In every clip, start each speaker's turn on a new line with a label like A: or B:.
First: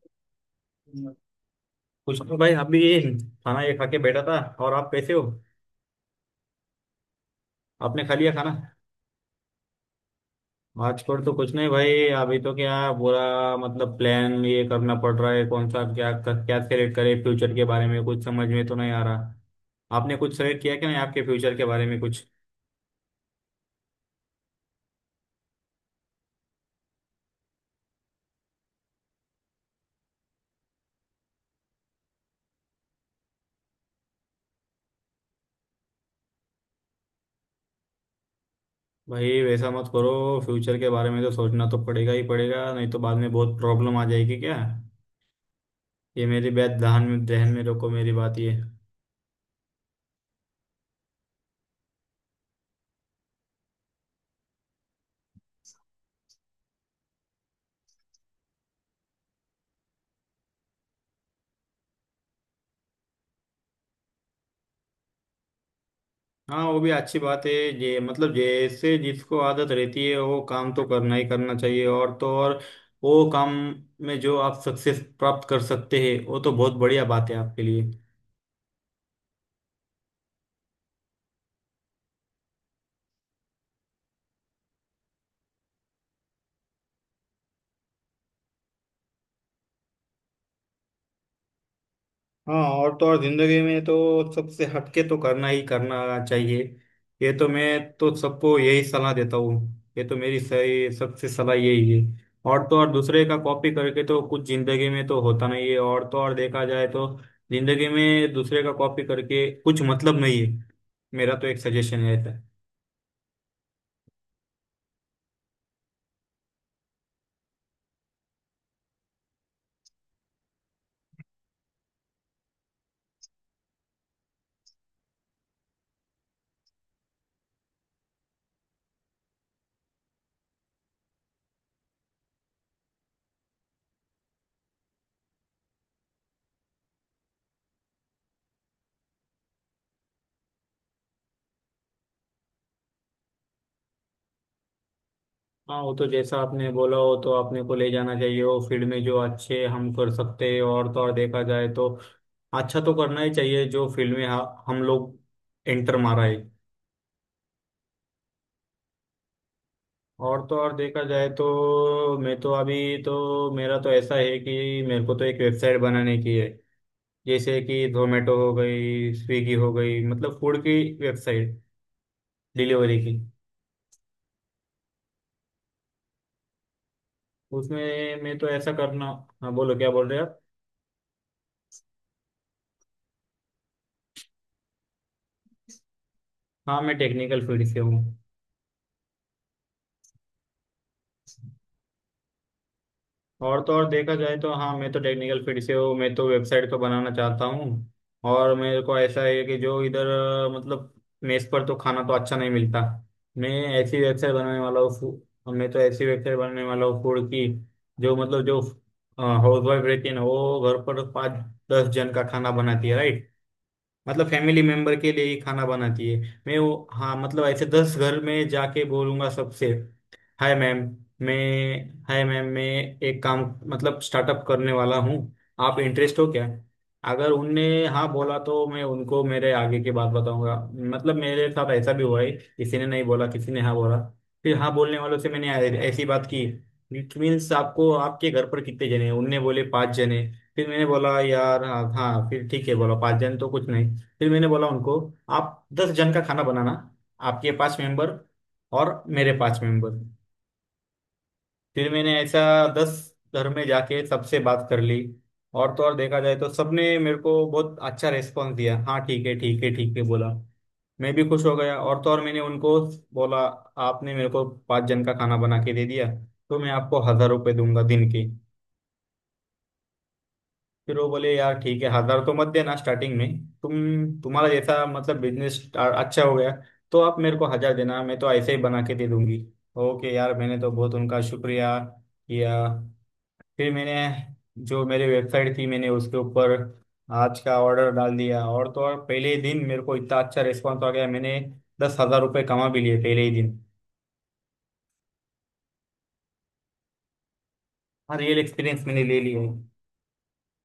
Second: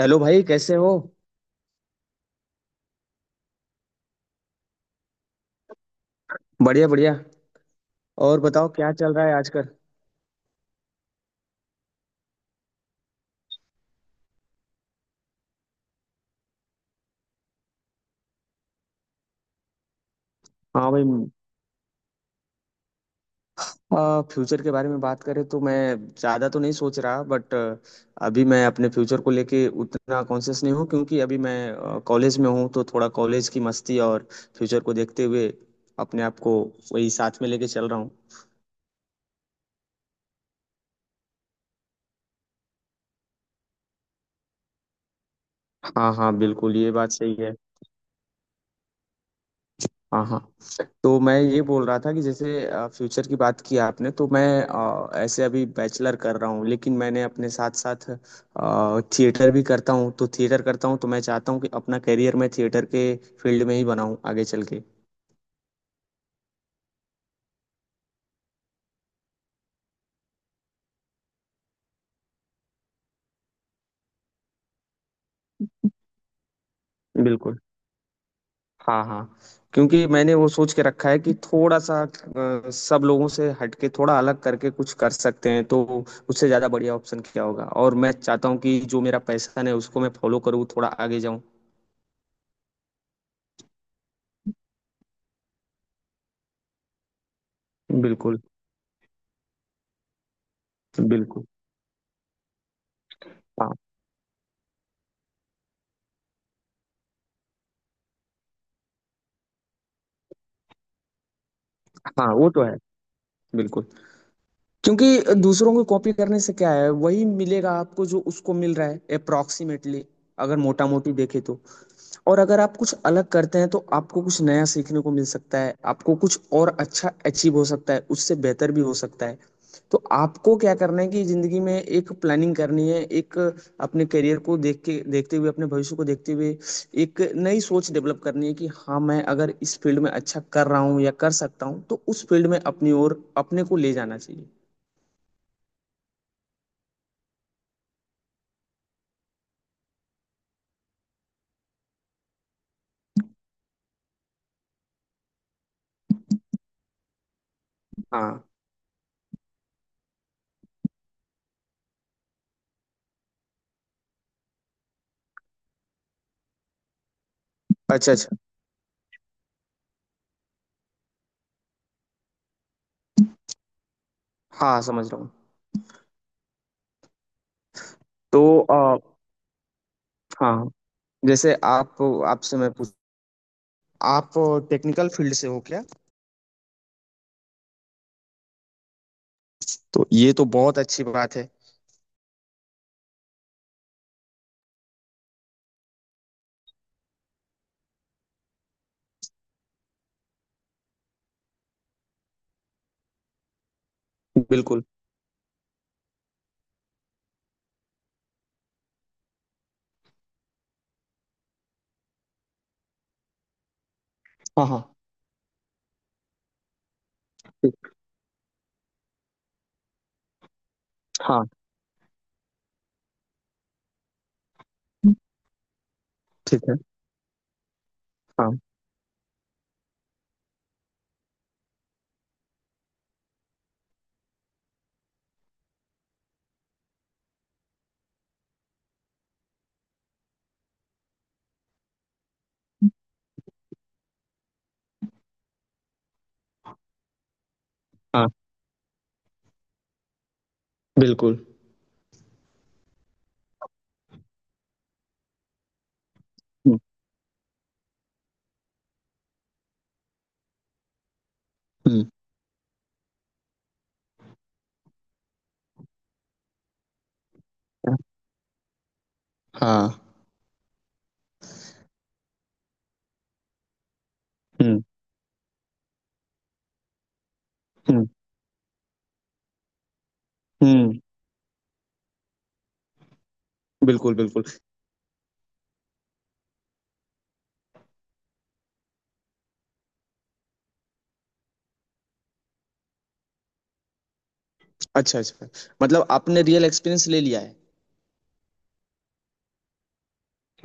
A: Hello भाई कैसे हो।
B: कुछ नहीं भाई। अभी ये खाना ये खा के बैठा था। और आप कैसे हो?
A: बढ़िया बढ़िया।
B: आपने खा लिया
A: और
B: खाना?
A: बताओ क्या चल रहा है आजकल।
B: आजकल तो कुछ नहीं भाई। अभी तो क्या बुरा, मतलब प्लान ये करना पड़ रहा है, कौन सा क्या क्या सेलेक्ट करें फ्यूचर के बारे में, कुछ समझ में तो नहीं आ रहा। आपने कुछ सेलेक्ट किया क्या
A: हाँ
B: नहीं
A: भाई,
B: आपके फ्यूचर के बारे में कुछ?
A: फ्यूचर के बारे में बात करें तो मैं ज़्यादा तो नहीं सोच रहा बट अभी मैं अपने फ्यूचर को लेके उतना कॉन्शियस नहीं हूँ, क्योंकि अभी मैं कॉलेज में हूँ तो थोड़ा कॉलेज की मस्ती और फ्यूचर को देखते हुए अपने आप को वही साथ में लेके चल रहा हूँ।
B: भाई वैसा मत करो। फ्यूचर के बारे में तो सोचना तो पड़ेगा ही पड़ेगा, नहीं तो बाद में बहुत प्रॉब्लम आ जाएगी क्या।
A: हाँ
B: ये
A: हाँ,
B: मेरी बात
A: बिल्कुल ये
B: ध्यान
A: बात
B: में
A: सही
B: ध्यान
A: है।
B: में रखो, मेरी बात ये।
A: हाँ हाँ, तो मैं ये बोल रहा था कि जैसे फ्यूचर की बात की आपने, तो मैं ऐसे अभी बैचलर कर रहा हूँ लेकिन मैंने अपने साथ साथ थिएटर भी करता हूँ, तो थिएटर करता हूँ तो मैं चाहता हूँ कि अपना करियर मैं थिएटर के फील्ड में ही बनाऊँ आगे चल के।
B: हाँ वो भी अच्छी बात है। जे मतलब जैसे जिसको आदत रहती है वो काम तो करना ही करना चाहिए। और तो और वो काम में जो आप सक्सेस प्राप्त कर सकते हैं वो तो बहुत बढ़िया बात है
A: बिल्कुल।
B: आपके लिए।
A: हाँ हाँ, क्योंकि मैंने वो सोच के रखा है कि थोड़ा सा सब लोगों से हटके थोड़ा अलग करके कुछ कर सकते हैं तो उससे ज़्यादा बढ़िया ऑप्शन क्या होगा, और मैं चाहता हूँ कि जो मेरा पैशन है उसको मैं फॉलो करूँ, थोड़ा आगे जाऊँ।
B: हाँ, और तो और जिंदगी में तो सबसे हटके तो करना ही करना चाहिए। ये तो मैं तो
A: बिल्कुल
B: सबको यही सलाह देता हूँ। ये तो मेरी सही सबसे
A: बिल्कुल।
B: सलाह यही है। और तो और दूसरे का कॉपी
A: हाँ
B: करके तो कुछ जिंदगी में तो होता नहीं है। और तो और देखा जाए तो जिंदगी में दूसरे का कॉपी करके कुछ मतलब नहीं है, मेरा तो एक सजेशन रहता
A: हाँ,
B: है।
A: वो तो है। बिल्कुल, क्योंकि दूसरों को कॉपी करने से क्या है, वही मिलेगा आपको जो उसको मिल रहा है अप्रोक्सीमेटली, अगर मोटा मोटी देखे तो। और अगर आप कुछ अलग करते हैं तो आपको कुछ नया सीखने को मिल सकता है, आपको कुछ और अच्छा अचीव हो सकता है, उससे बेहतर भी हो सकता है। तो आपको क्या करना है कि जिंदगी में एक प्लानिंग करनी है, एक अपने करियर को देख के देखते हुए, अपने भविष्य को देखते हुए एक नई सोच डेवलप करनी है कि हाँ, मैं अगर इस फील्ड में अच्छा कर रहा हूँ या कर सकता हूँ तो उस फील्ड में अपनी ओर अपने को ले जाना चाहिए।
B: हाँ, वो तो जैसा आपने बोला हो तो आपने को ले जाना चाहिए वो फील्ड में जो अच्छे हम कर सकते हैं। और तो और देखा जाए तो अच्छा तो करना ही चाहिए जो फील्ड में हम लोग एंटर मारा है।
A: हाँ।
B: और तो और देखा जाए तो मैं तो अभी, तो मेरा तो ऐसा है कि मेरे को तो एक वेबसाइट बनाने की है। जैसे कि
A: अच्छा
B: जोमेटो
A: अच्छा।
B: हो गई, स्विगी हो गई, मतलब फूड की वेबसाइट, डिलीवरी की।
A: हाँ समझ रहा हूँ।
B: उसमें मैं
A: तो
B: तो ऐसा
A: आ,
B: करना। हाँ बोलो, क्या बोल रहे हो आप?
A: हाँ जैसे आप, आपसे मैं पूछ आप टेक्निकल फील्ड से हो क्या।
B: हाँ, मैं टेक्निकल फील्ड से हूँ।
A: तो ये तो बहुत अच्छी बात है।
B: और तो और देखा जाए तो हाँ, मैं तो टेक्निकल फील्ड से हूँ, मैं तो वेबसाइट को बनाना चाहता हूँ। और मेरे को ऐसा है कि जो इधर मतलब मेस पर तो खाना तो अच्छा नहीं मिलता। मैं
A: बिल्कुल।
B: मैं तो ऐसी वेबसाइट बनाने वाला हूँ फूड की। जो मतलब जो हाउस वाइफ रहती है ना वो घर पर 5-10 जन का खाना बनाती है, राइट? मतलब फैमिली
A: हाँ हाँ।
B: मेंबर के लिए ही खाना बनाती है। मैं वो हाँ मतलब ऐसे
A: ठीक-।
B: 10 घर में जाके बोलूंगा सबसे, हाय मैम, मैं,
A: हाँ
B: हाय मैम मैं एक काम मतलब स्टार्टअप करने वाला हूँ, आप इंटरेस्ट हो क्या?
A: ठीक है।
B: अगर उनने हाँ बोला
A: हाँ
B: तो मैं उनको मेरे आगे की बात बताऊंगा। मतलब मेरे साथ ऐसा भी हुआ है किसी ने नहीं बोला, किसी ने हाँ बोला। फिर हाँ बोलने वालों से मैंने ऐसी बात की। इट मीन्स आपको, आपके घर पर कितने जने हैं? उनने बोले पाँच जने। फिर मैंने बोला यार, हाँ हाँ फिर ठीक है, बोला पाँच जन तो कुछ नहीं। फिर मैंने बोला उनको, आप 10 जन का खाना बनाना, आपके पाँच मेंबर
A: हाँ।
B: और मेरे पाँच मेंबर।
A: बिल्कुल।
B: फिर मैंने ऐसा 10 घर में जाके सबसे बात कर ली। और तो और देखा जाए तो
A: हम्म।
B: सबने मेरे को बहुत अच्छा रेस्पॉन्स दिया, हाँ ठीक है ठीक है ठीक है बोला। मैं भी खुश हो गया। और
A: हम्म।
B: तो और मैंने उनको बोला, आपने मेरे को पाँच जन का खाना बना के दे दिया तो मैं आपको 1000 रुपये दूंगा दिन के।
A: हाँ।
B: फिर वो बोले यार ठीक है, 1000 तो मत देना स्टार्टिंग में, तुम, तुम्हारा
A: हम्म।
B: जैसा मतलब बिजनेस अच्छा हो गया तो आप मेरे को 1000 देना,
A: हम्म।
B: मैं तो ऐसे ही बना के दे दूंगी। ओके यार, मैंने तो
A: हम्म।
B: बहुत उनका शुक्रिया किया। फिर मैंने
A: बिल्कुल बिल्कुल।
B: जो मेरे वेबसाइट थी मैंने उसके ऊपर आज का ऑर्डर डाल दिया, और तो और पहले ही दिन मेरे को इतना अच्छा रिस्पॉन्स आ गया, मैंने 10,000 रुपये कमा भी लिए पहले ही दिन।
A: अच्छा अच्छा। मतलब आपने रियल एक्सपीरियंस ले लिया है।
B: हाँ, रियल एक्सपीरियंस मैंने ले लिया है।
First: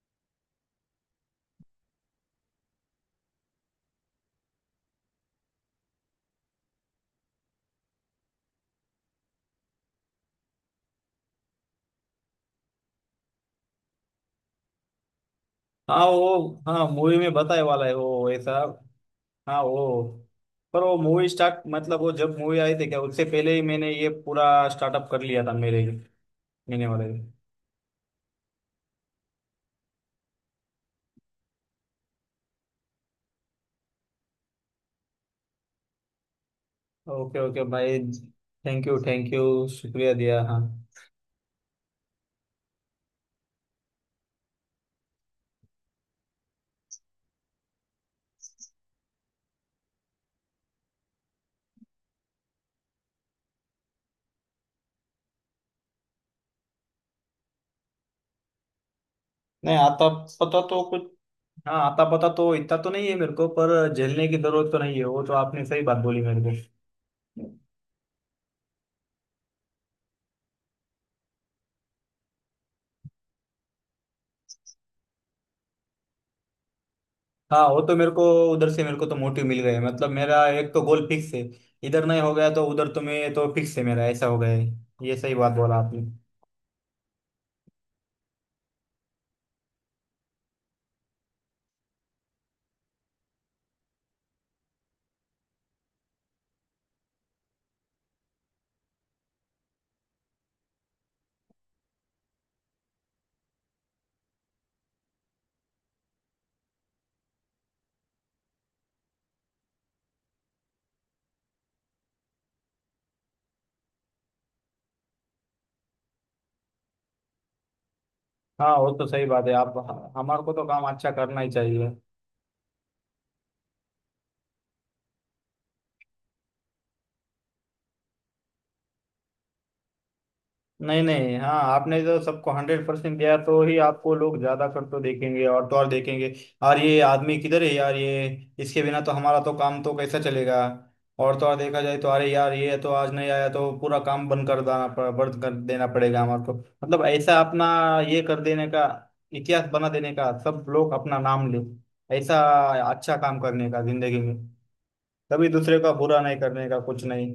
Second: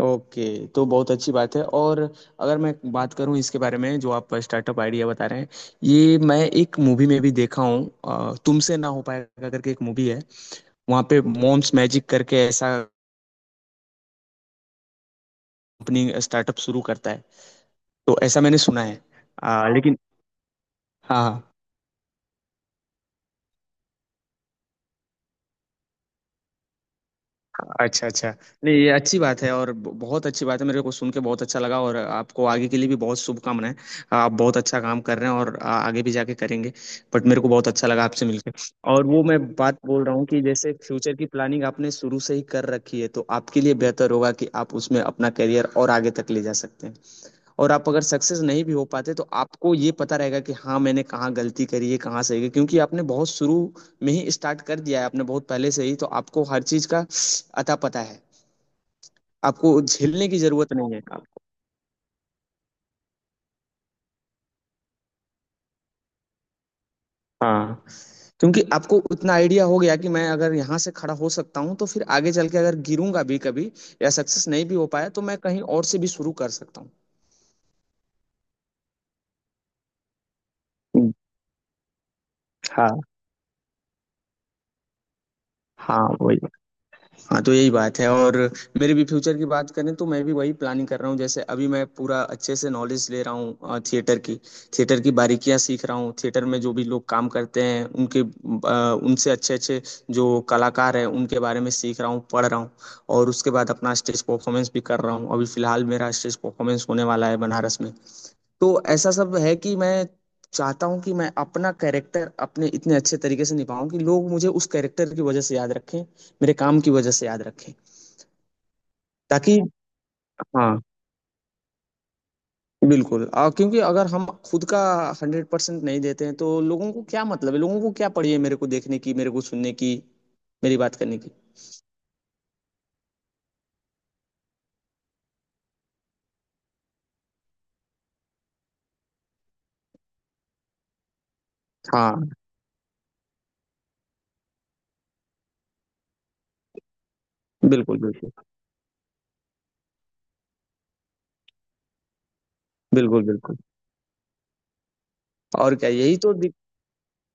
A: ओके, तो बहुत अच्छी बात है। और अगर मैं बात करूं इसके बारे में जो आप स्टार्टअप आइडिया बता रहे हैं, ये मैं एक मूवी में भी देखा हूं। तुमसे ना हो पाएगा करके एक मूवी है, वहां पे मॉम्स मैजिक करके ऐसा कंपनी
B: हाँ वो
A: स्टार्टअप शुरू
B: हाँ
A: करता
B: मूवी
A: है।
B: में बताए वाला है
A: तो
B: वो
A: ऐसा
B: ऐसा।
A: मैंने सुना है।
B: हाँ
A: लेकिन
B: वो, पर वो
A: हाँ
B: मूवी
A: हाँ।
B: स्टार्ट मतलब वो जब मूवी आई थी क्या, उससे पहले ही मैंने ये पूरा स्टार्टअप कर लिया था मेरे, मैंने वाले।
A: अच्छा अच्छा। नहीं, ये अच्छी बात है और बहुत अच्छी बात है, मेरे को सुन के बहुत अच्छा लगा। और आपको आगे के लिए भी बहुत शुभकामनाएं, आप बहुत अच्छा काम कर रहे हैं और आगे भी जाके करेंगे। बट
B: ओके
A: मेरे को
B: ओके
A: बहुत अच्छा
B: भाई,
A: लगा आपसे मिलकर।
B: थैंक यू
A: और वो
B: थैंक
A: मैं
B: यू,
A: बात बोल
B: शुक्रिया
A: रहा हूँ
B: दिया,
A: कि
B: हाँ।
A: जैसे फ्यूचर की प्लानिंग आपने शुरू से ही कर रखी है तो आपके लिए बेहतर होगा कि आप उसमें अपना करियर और आगे तक ले जा सकते हैं। और आप अगर सक्सेस नहीं भी हो पाते तो आपको ये पता रहेगा कि हाँ, मैंने कहाँ गलती करी है कहाँ सही है, क्योंकि आपने बहुत शुरू में ही स्टार्ट कर दिया है, आपने बहुत पहले से ही, तो आपको हर चीज का अता पता है। आपको
B: नहीं आता
A: झेलने की
B: पता
A: जरूरत
B: तो
A: नहीं
B: कुछ,
A: है आपको।
B: हाँ आता पता तो इतना तो नहीं है मेरे को, पर झेलने की जरूरत तो नहीं है, वो तो आपने सही बात बोली मेरे को।
A: हाँ, क्योंकि आपको उतना आइडिया हो गया कि मैं अगर यहाँ से खड़ा हो सकता हूँ तो फिर आगे चल के अगर गिरूंगा भी कभी या सक्सेस नहीं भी हो पाया तो मैं कहीं और से भी शुरू कर सकता
B: हाँ वो तो मेरे को उधर से मेरे को तो मोटिव मिल गया है। मतलब मेरा एक तो गोल
A: हूँ।
B: फिक्स है। इधर नहीं हो गया तो उधर
A: हाँ।
B: तो मैं तो फिक्स है मेरा, ऐसा हो गया है। ये सही बात बोला आपने।
A: हाँ वही। हाँ, तो यही बात है। और मेरे भी फ्यूचर की बात करें तो मैं भी वही प्लानिंग कर रहा हूँ। जैसे अभी मैं पूरा अच्छे से नॉलेज ले रहा हूँ थिएटर की, थिएटर की बारीकियाँ सीख रहा हूँ, थिएटर में जो भी लोग काम करते हैं उनके उनसे अच्छे अच्छे जो कलाकार हैं उनके बारे में सीख रहा हूँ पढ़ रहा हूँ। और उसके बाद अपना स्टेज परफॉर्मेंस भी कर रहा हूँ, अभी फिलहाल मेरा स्टेज परफॉर्मेंस होने वाला है बनारस में। तो ऐसा सब है कि मैं चाहता हूँ कि मैं अपना कैरेक्टर अपने इतने अच्छे तरीके से निभाऊं कि लोग मुझे उस कैरेक्टर की वजह से याद रखें, मेरे काम की वजह से याद रखें।
B: हाँ वो तो सही बात है
A: ताकि
B: आप, हमारे को तो
A: हाँ।
B: काम अच्छा करना ही चाहिए।
A: बिल्कुल, और क्योंकि अगर हम खुद का 100% नहीं देते हैं तो लोगों को क्या मतलब है, लोगों को क्या पड़ी है मेरे को देखने की, मेरे को सुनने की, मेरी बात
B: नहीं
A: करने की।
B: नहीं, हाँ आपने जो सबको 100% दिया तो ही आपको लोग ज्यादा कर तो देखेंगे और तो और देखेंगे। और ये आदमी किधर है यार, ये इसके बिना तो हमारा तो काम तो कैसा चलेगा। और तो और देखा जाए तो अरे
A: हाँ।
B: यार, ये तो आज नहीं आया तो पूरा काम बंद कर देना, बंद कर देना पड़ेगा हमारे को। मतलब ऐसा अपना
A: बिल्कुल
B: ये
A: बिल्कुल।
B: कर देने का, इतिहास बना देने का, सब लोग अपना नाम ले, ऐसा अच्छा
A: बिल्कुल
B: काम
A: बिल्कुल।
B: करने का जिंदगी में। कभी
A: और
B: दूसरे
A: क्या,
B: का
A: यही
B: बुरा
A: तो,
B: नहीं करने का, कुछ नहीं।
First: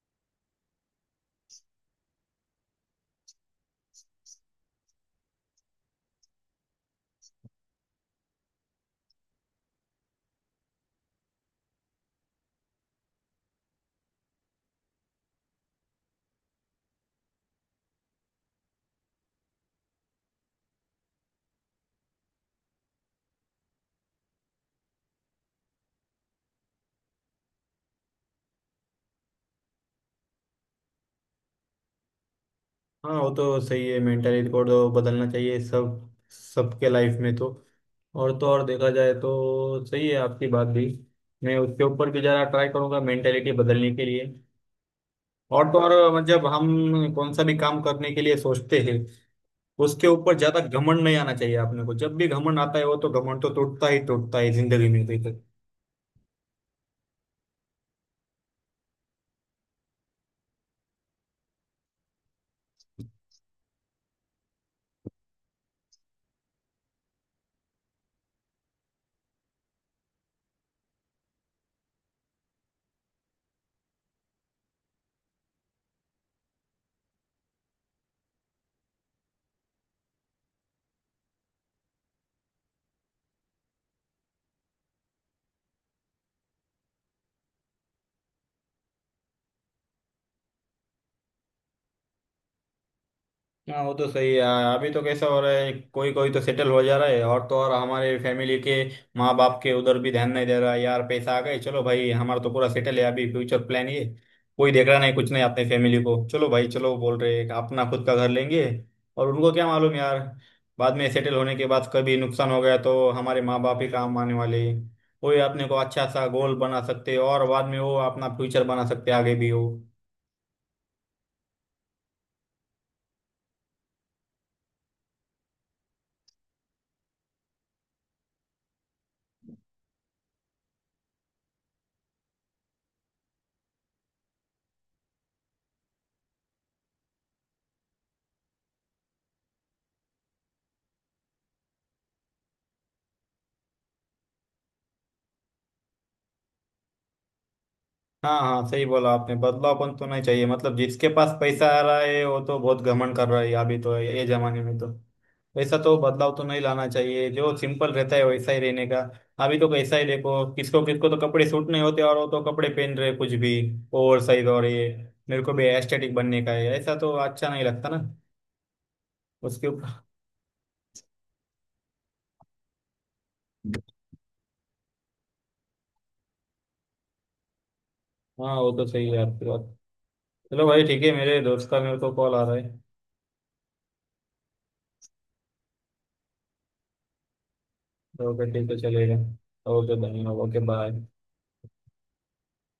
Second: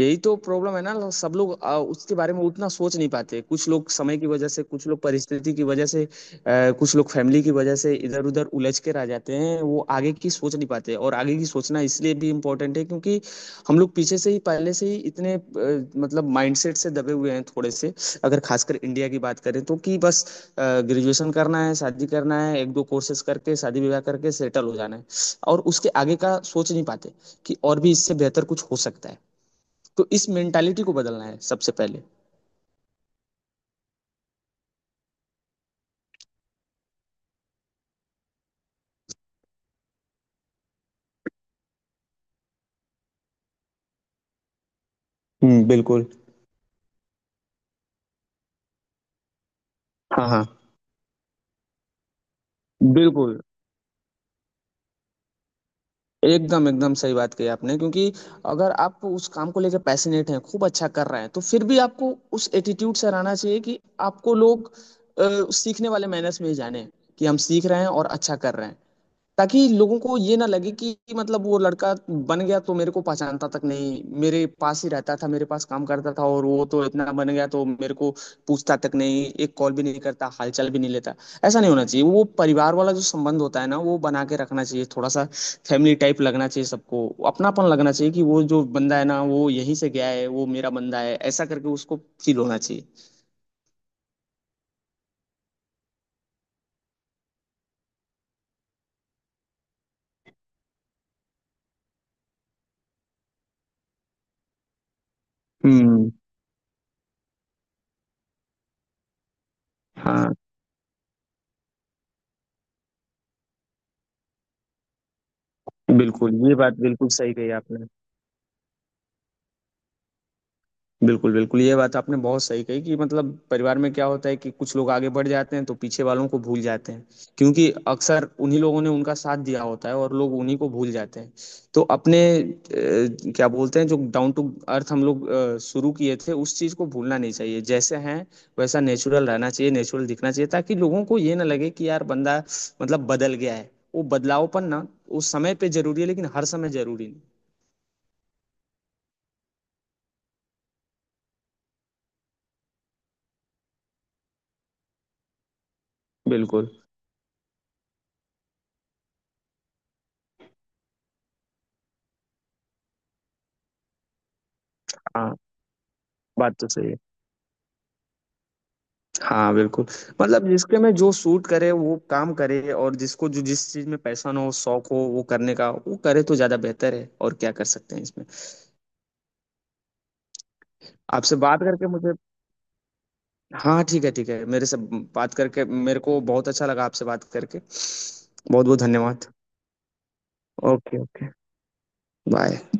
A: यही तो प्रॉब्लम है ना। सब लोग उसके बारे में उतना सोच नहीं पाते, कुछ लोग समय की वजह से, कुछ लोग परिस्थिति की वजह से, कुछ लोग फैमिली की वजह से इधर उधर उलझ के रह जाते हैं, वो आगे की सोच नहीं पाते। और आगे की सोचना इसलिए भी इम्पोर्टेंट है क्योंकि हम लोग पीछे से ही, पहले से ही इतने मतलब माइंडसेट से दबे हुए हैं थोड़े से। अगर खासकर इंडिया की बात करें, तो कि बस ग्रेजुएशन करना है, शादी करना है, एक दो कोर्सेज करके शादी विवाह करके सेटल हो जाना है और उसके आगे का सोच नहीं पाते कि और भी इससे बेहतर कुछ हो सकता है। तो इस मेंटालिटी को बदलना है सबसे पहले।
B: हाँ वो तो सही है, मेंटली रिकॉर्ड तो बदलना चाहिए सब सबके लाइफ में तो। और तो और देखा जाए तो सही है आपकी बात भी। मैं उसके ऊपर भी ज़रा ट्राई करूंगा मेंटेलिटी बदलने के लिए।
A: हम्म,
B: और तो
A: बिल्कुल।
B: और जब हम कौन सा भी काम करने के लिए सोचते हैं उसके
A: हाँ
B: ऊपर
A: हाँ।
B: ज़्यादा घमंड नहीं आना चाहिए, आपने को जब भी घमंड आता है वो तो
A: बिल्कुल,
B: घमंड तो टूटता ही टूटता है जिंदगी में।
A: एकदम एकदम सही बात कही आपने, क्योंकि अगर आप उस काम को लेकर पैशनेट हैं, खूब अच्छा कर रहे हैं, तो फिर भी आपको उस एटीट्यूड से रहना चाहिए कि आपको लोग अ, सीखने वाले मैनर्स में ही जाने कि हम सीख रहे हैं और अच्छा कर रहे हैं। ताकि लोगों को ये ना लगे कि मतलब वो लड़का बन गया तो मेरे को पहचानता तक नहीं, मेरे पास ही रहता था, मेरे पास काम करता था और वो तो इतना बन गया तो मेरे को पूछता तक नहीं, एक कॉल भी नहीं करता, हालचाल भी नहीं लेता। ऐसा नहीं होना चाहिए। वो परिवार वाला जो संबंध होता है ना, वो बना के रखना चाहिए थोड़ा सा। फैमिली टाइप लगना चाहिए सबको, अपनापन लगना चाहिए कि वो जो बंदा है ना, वो यहीं से गया है, वो मेरा बंदा है, ऐसा करके उसको फील होना चाहिए।
B: हाँ वो तो सही है यार। अभी तो कैसा हो रहा है, कोई कोई तो सेटल हो जा रहा है और तो और हमारे फैमिली के माँ बाप के उधर भी ध्यान नहीं दे रहा है। यार पैसा आ गए, चलो भाई हमारा तो पूरा सेटल है, अभी फ्यूचर प्लान ये कोई देख रहा नहीं कुछ नहीं अपने फैमिली
A: हम्म।
B: को, चलो भाई चलो, बोल रहे हैं अपना खुद का घर लेंगे। और उनको क्या मालूम यार,
A: हाँ
B: बाद में सेटल होने के बाद कभी नुकसान हो गया तो हमारे माँ बाप ही काम आने वाले हैं। वही अपने को अच्छा सा
A: बिल्कुल,
B: गोल
A: ये बात
B: बना
A: बिल्कुल
B: सकते हैं
A: सही
B: और
A: कही
B: बाद में
A: आपने।
B: वो अपना फ्यूचर बना सकते हैं आगे भी हो।
A: बिल्कुल, बिल्कुल, ये बात आपने बहुत सही कही कि मतलब परिवार में क्या होता है कि कुछ लोग आगे बढ़ जाते हैं तो पीछे वालों को भूल जाते हैं, क्योंकि अक्सर उन्हीं लोगों ने उनका साथ दिया होता है और लोग उन्हीं को भूल जाते हैं। तो अपने क्या बोलते हैं, जो डाउन टू अर्थ हम लोग शुरू किए थे उस चीज़ को भूलना नहीं चाहिए। जैसे हैं वैसा नेचुरल रहना चाहिए, नेचुरल दिखना चाहिए, ताकि लोगों को ये ना लगे कि यार बंदा मतलब बदल गया है। वो बदलावपन ना उस समय पे ज़रूरी है लेकिन हर समय ज़रूरी नहीं।
B: हाँ हाँ सही बोला आपने, बदलावपन तो नहीं चाहिए, मतलब जिसके पास पैसा आ रहा है वो तो बहुत घमंड कर रहा है अभी तो ये जमाने में तो, वैसा तो बदलाव तो नहीं
A: बिल्कुल,
B: लाना चाहिए, जो सिंपल रहता है वैसा ही रहने का। अभी तो कैसा ही देखो, किसको किसको तो कपड़े सूट नहीं होते और वो तो कपड़े पहन रहे कुछ भी, ओवर साइज, और ये
A: हाँ,
B: मेरे को भी एस्थेटिक बनने का
A: बात
B: है,
A: तो सही
B: ऐसा
A: है।
B: तो अच्छा नहीं लगता ना।
A: हाँ
B: उसके
A: बिल्कुल।
B: ऊपर
A: मतलब जिसके में जो सूट करे वो काम करे, और जिसको जो जिस चीज में पैशन हो शौक हो वो करने का वो करे तो ज्यादा बेहतर है, और क्या कर सकते हैं इसमें।
B: हाँ वो तो सही है आपकी बात। चलो भाई ठीक है,
A: आपसे
B: मेरे
A: बात
B: दोस्त का
A: करके
B: मेरे को
A: मुझे,
B: कॉल आ रहा है।
A: हाँ ठीक है ठीक है, मेरे से बात करके, मेरे को बहुत अच्छा लगा आपसे बात करके।
B: ओके
A: बहुत
B: ठीक है
A: बहुत
B: चलेगा।
A: धन्यवाद।
B: ओके धन्यवाद, okay
A: okay
B: bye.
A: Okay. Bye.